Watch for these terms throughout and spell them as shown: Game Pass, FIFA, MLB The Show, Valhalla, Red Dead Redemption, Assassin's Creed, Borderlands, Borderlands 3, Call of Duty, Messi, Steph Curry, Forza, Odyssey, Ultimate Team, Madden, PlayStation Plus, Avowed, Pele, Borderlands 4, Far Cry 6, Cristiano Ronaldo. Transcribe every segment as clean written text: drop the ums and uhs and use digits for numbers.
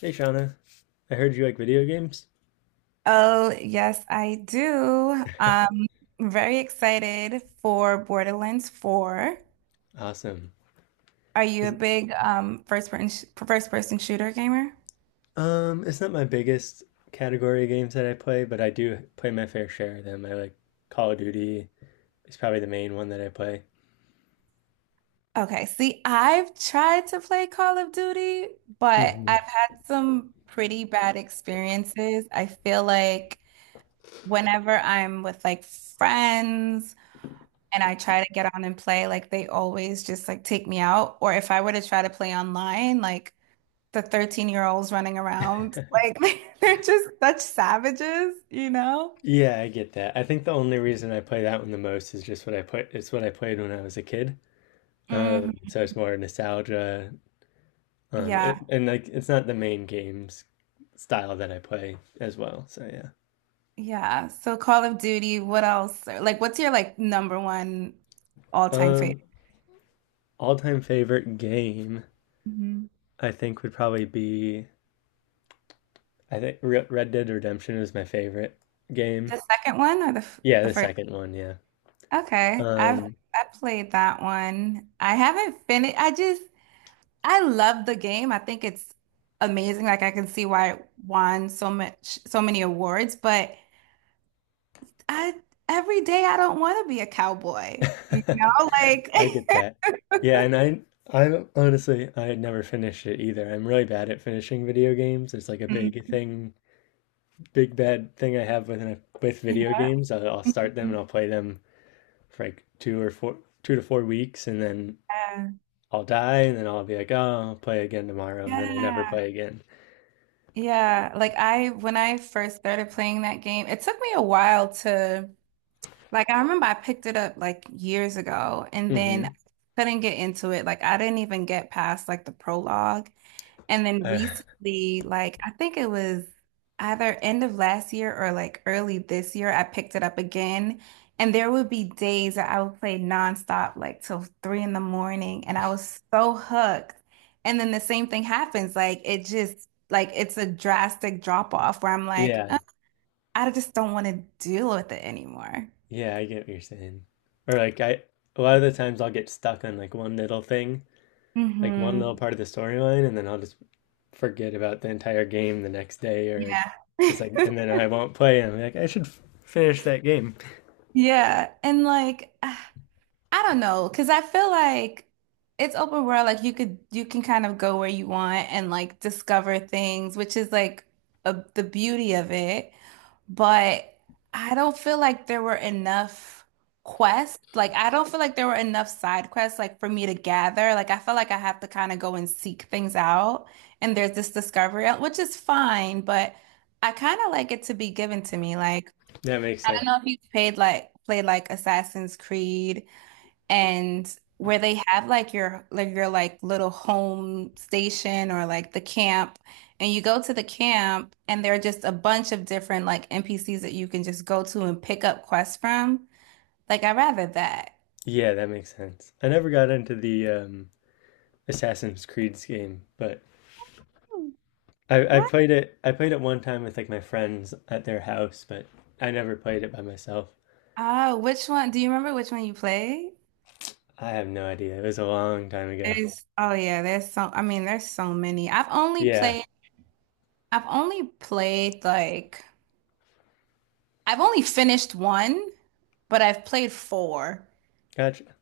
Hey, Shauna. I heard you like video games. Oh, yes, I do. Very excited for Borderlands 4. Awesome. Are you Is a it- big first person shooter gamer? it's not my biggest category of games that I play, but I do play my fair share of them. I like Call of Duty is probably the main one that I play. Okay, see, I've tried to play Call of Duty, but Hmm I've had some pretty bad experiences. I feel like whenever I'm with like friends and I try to get on and play, like they always just like take me out. Or if I were to try to play online, like the 13-year-olds running around. Like they're just such savages, Yeah, I get that. I think the only reason I play that one the most is just what I put. It's what I played when I was a kid. Um, Hmm. so it's more nostalgia. Um, Yeah. and, and like it's not the main games style that I play as well. So yeah. Yeah. So Call of Duty, what else? Like what's your like number one all-time favorite? Um, All-time favorite game Mhm. I think would probably be. I think Red Dead Redemption is my favorite game. The second one or Yeah, the the first? second one, yeah. Okay. Um, I played that one. I haven't finished. I love the game. I think it's amazing. Like I can see why it won so many awards, but I every day I don't want to be a cowboy. Like I get that. Yeah, and I honestly I had never finished it either. I'm really bad at finishing video games. It's like a big thing, big bad thing I have with video Yeah. games. I'll start them and I'll play them for like two or four, 2 to 4 weeks, and then Yeah. I'll die, and then I'll be like, oh, I'll play again tomorrow, and then I never Yeah. play again. Yeah. Like I when I first started playing that game, it took me a while to I remember I picked it up like years ago and then Hmm couldn't get into it. Like I didn't even get past like the prologue. And then Uh, recently, like I think it was either end of last year or like early this year, I picked it up again. And there would be days that I would play nonstop, like till three in the morning, and I was so hooked. And then the same thing happens. Like it just like it's a drastic drop off where I'm like, yeah. I just don't want to deal with it anymore." Yeah, I get what you're saying. Or like I a lot of the times I'll get stuck on like one little thing, like one Hmm. little part of the storyline, and then I'll just forget about the entire game the next day, or like Yeah. just like and then I won't play and I'm like I should finish that game. Yeah. And like I don't know, because I feel like it's open world. Like you can kind of go where you want and like discover things, which is like the beauty of it. But I don't feel like there were enough quests. Like I don't feel like there were enough side quests like for me to gather. Like I feel like I have to kind of go and seek things out. And there's this discovery, which is fine, but I kind of like it to be given to me. Like That makes I don't sense. know if you've paid like played like Assassin's Creed and where they have like your like little home station or like the camp and you go to the camp and there are just a bunch of different like NPCs that you can just go to and pick up quests from. Like I rather that. Yeah, that makes sense. I never got into the Assassin's Creed's game, but Hmm. I I What? played it I played it one time with like my friends at their house, but I never played it by myself. Ah, which one? Do you remember which one you played? I have no idea. It was a long time ago. There's Oh yeah, there's I mean there's so many. Yeah. I've only played like I've only finished one, but I've played four. Gotcha.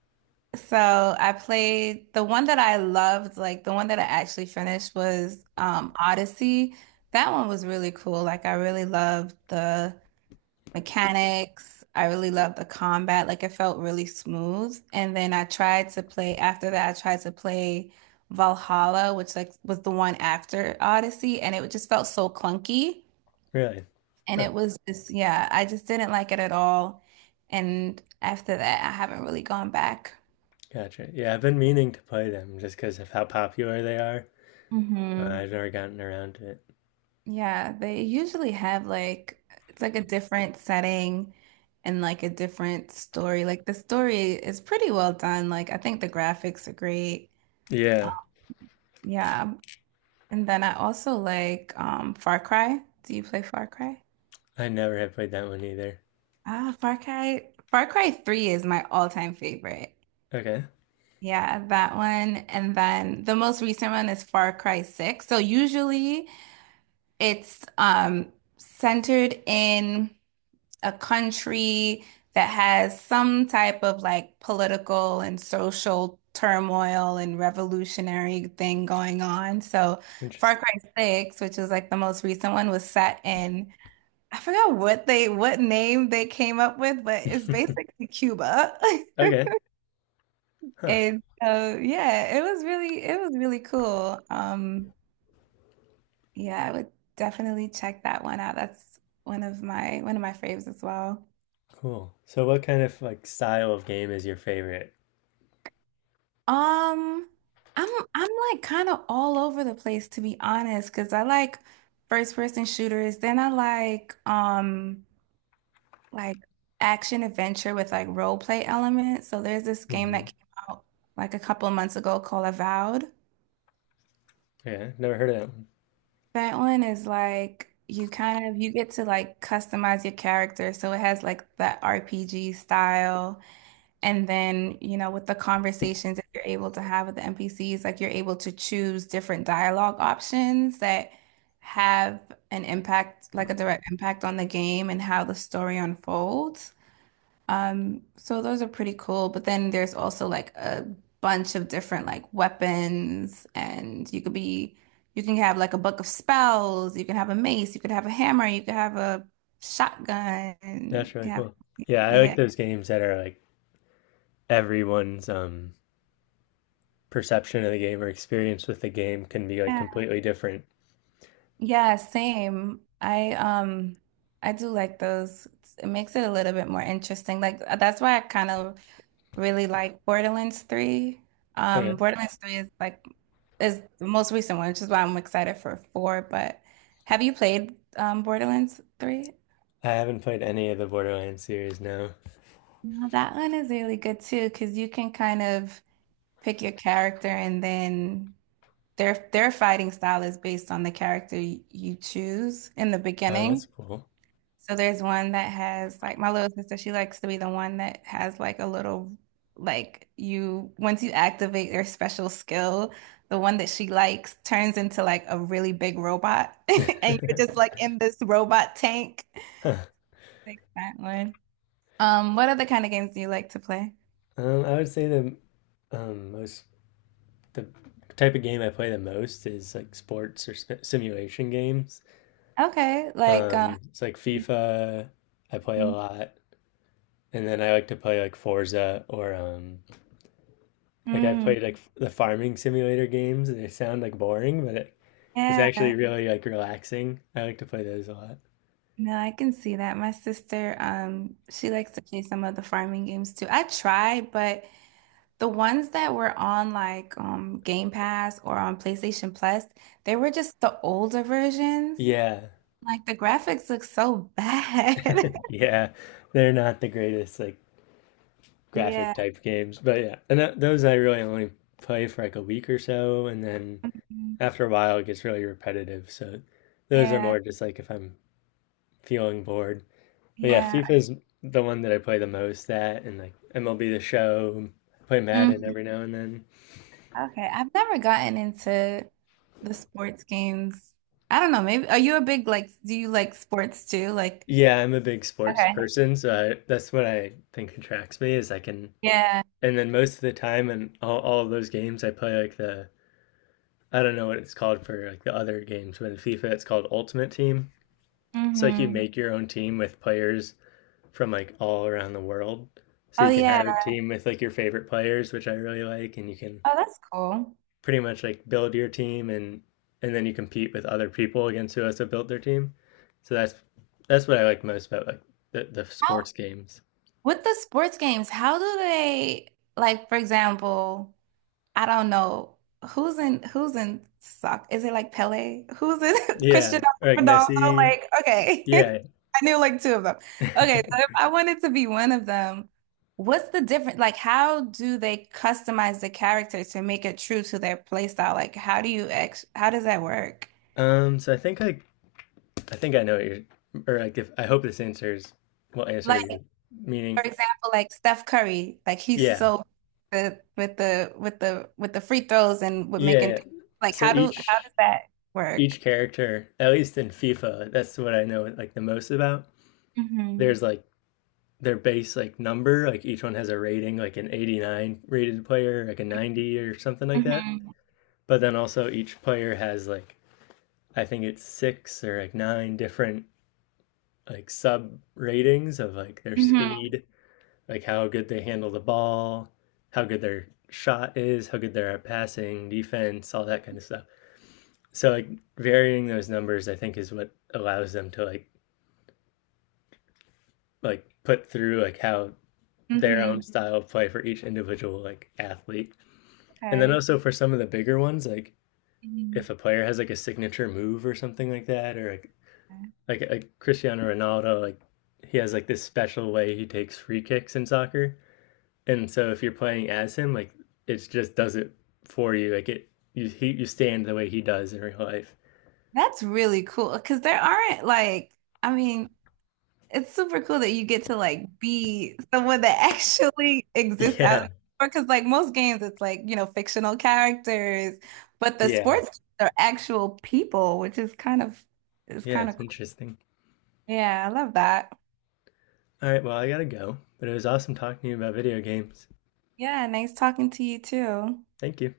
So I played the one that I loved, like the one that I actually finished was Odyssey. That one was really cool. Like I really loved the mechanics. I really loved the combat. Like it felt really smooth. And then I tried to play Valhalla, which like was the one after Odyssey, and it just felt so clunky. Really? And Huh. it was just, yeah, I just didn't like it at all. And after that, I haven't really gone back. Gotcha. Yeah, I've been meaning to play them just because of how popular they are. Hmm. I've never gotten around to it. Yeah, they usually have like it's like a different setting and like a different story. Like the story is pretty well done. Like I think the graphics are great. um, Yeah, Yeah. And then I also like Far Cry. Do you play Far Cry? I never have played that one either. Far Cry 3 is my all-time favorite. Okay. Yeah, that one. And then the most recent one is Far Cry 6. So usually it's centered in a country that has some type of like political and social turmoil and revolutionary thing going on. So Far Interesting. Cry 6, which was like the most recent one, was set in I forgot what they what name they came up with, but it's basically Cuba. Okay. Huh. And so yeah, it was really cool. Yeah, I would definitely check that one out. That's one of my faves as well. Cool. So what kind of like style of game is your favorite? Um, I'm like kind of all over the place to be honest, because I like first person shooters. Then I like action adventure with like role play elements. So there's this game that Hmm came out like a couple of months ago called Avowed. Yeah, never heard of that one. That one is like you kind of you get to like customize your character, so it has like that RPG style. And then, you know, with the conversations that you're able to have with the NPCs, like you're able to choose different dialogue options that have an impact, like a direct impact on the game and how the story unfolds. So those are pretty cool. But then there's also like a bunch of different like weapons, and you can have like a book of spells, you can have a mace, you could have a hammer, you could have a shotgun, That's you really can have, cool. Yeah, I yeah. like those games that are like everyone's perception of the game or experience with the game can be like completely different. Yeah, same. I do like those. It's- It makes it a little bit more interesting. Like that's why I kind of really like Borderlands 3. Um Okay. Borderlands 3 is like is the most recent one, which is why I'm excited for 4, but have you played Borderlands 3? I haven't played any of the Borderlands series, no. No, that one is really good too, because you can kind of pick your character and then their fighting style is based on the character you choose in the Oh, that's beginning. cool. So there's one that has like my little sister, she likes to be the one that has like a little like you once you activate their special skill, the one that she likes turns into like a really big robot and you're just like in this robot tank. Huh. Like that one. What other kind of games do you like to play? I would say the most the type of game I play the most is like sports or sp simulation games. Okay, like um. It's like FIFA. I play a Mhm. lot, and then I like to play like Forza or, like I've Mm, played like the farming simulator games. They sound like boring, but it's actually yeah. really like relaxing. I like to play those a lot. No, I can see that. My sister, she likes to play some of the farming games too. I try, but the ones that were on like Game Pass or on PlayStation Plus, they were just the older versions. Yeah, Like the graphics look so bad. yeah, they're not the greatest like graphic Yeah. type games, but yeah, and those I really only play for like a week or so, and then Mhm. after a while it gets really repetitive. So those are Yeah. more just like if I'm feeling bored. But yeah, Yeah. FIFA's the one that I play the most at, and like MLB The Show. I play Madden Mhm. every now and then. Okay, I've never gotten into the sports games. I don't know, maybe are you a big like do you like sports too? Like Yeah, I'm a big sports okay. person, so that's what I think attracts me is I can, Yeah. and then most of the time in all of those games I play like the I don't know what it's called for like the other games, but in FIFA it's called Ultimate Team. It's like you Hmm. make your own team with players from like all around the world. So Oh you can yeah. have a team with like your favorite players, which I really like, and you can Oh, that's cool. pretty much like build your team, and then you compete with other people against who also built their team. So that's what I like most about like the How sports games. with the sports games, how do they like for example I don't know who's in sock. Is it like Pele? Who's in Yeah, Cristiano or like Ronaldo? Messi. Like, okay. Yeah. I knew like two of them. Okay, so if I wanted to be one of them, what's the difference? Like, how do they customize the character to make it true to their play style? Like, how do you ex how does that work? So I think like I think I know what you're, or like if I hope this answers will answer Like, what you're for meaning. example, like Steph Curry, like he's Yeah. so good with the with the with the free throws and with Yeah. making yeah. like So how does that work? each character, at least in FIFA, that's what I know like the most about. Hmm. There's like their base like number, like each one has a rating, like an 89 rated player, like a 90 or something like that. Hmm. But then also each player has like I think it's six or like nine different like sub ratings of like their Mm-hmm. speed, like how good they handle the ball, how good their shot is, how good they're at passing, defense, all that kind of stuff. So like varying those numbers I think is what allows them to like put through like how their Mm-hmm. own style of play for each individual like athlete. And then Okay. also for some of the bigger ones, like Mhm. if a player has like a signature move or something like that, or Okay. Like Cristiano Ronaldo, like he has like this special way he takes free kicks in soccer. And so if you're playing as him, like it just does it for you. You stand the way he does in real life. That's really cool because there aren't like, I mean, it's super cool that you get to like be someone that actually exists Yeah, out because like most games it's like, you know, fictional characters, but the yeah, sports games are actual people, which is yeah. kind of It's cool. interesting. Yeah, I love that. All right, well I gotta go, but it was awesome talking to you about video games. Yeah, nice talking to you too. Thank you.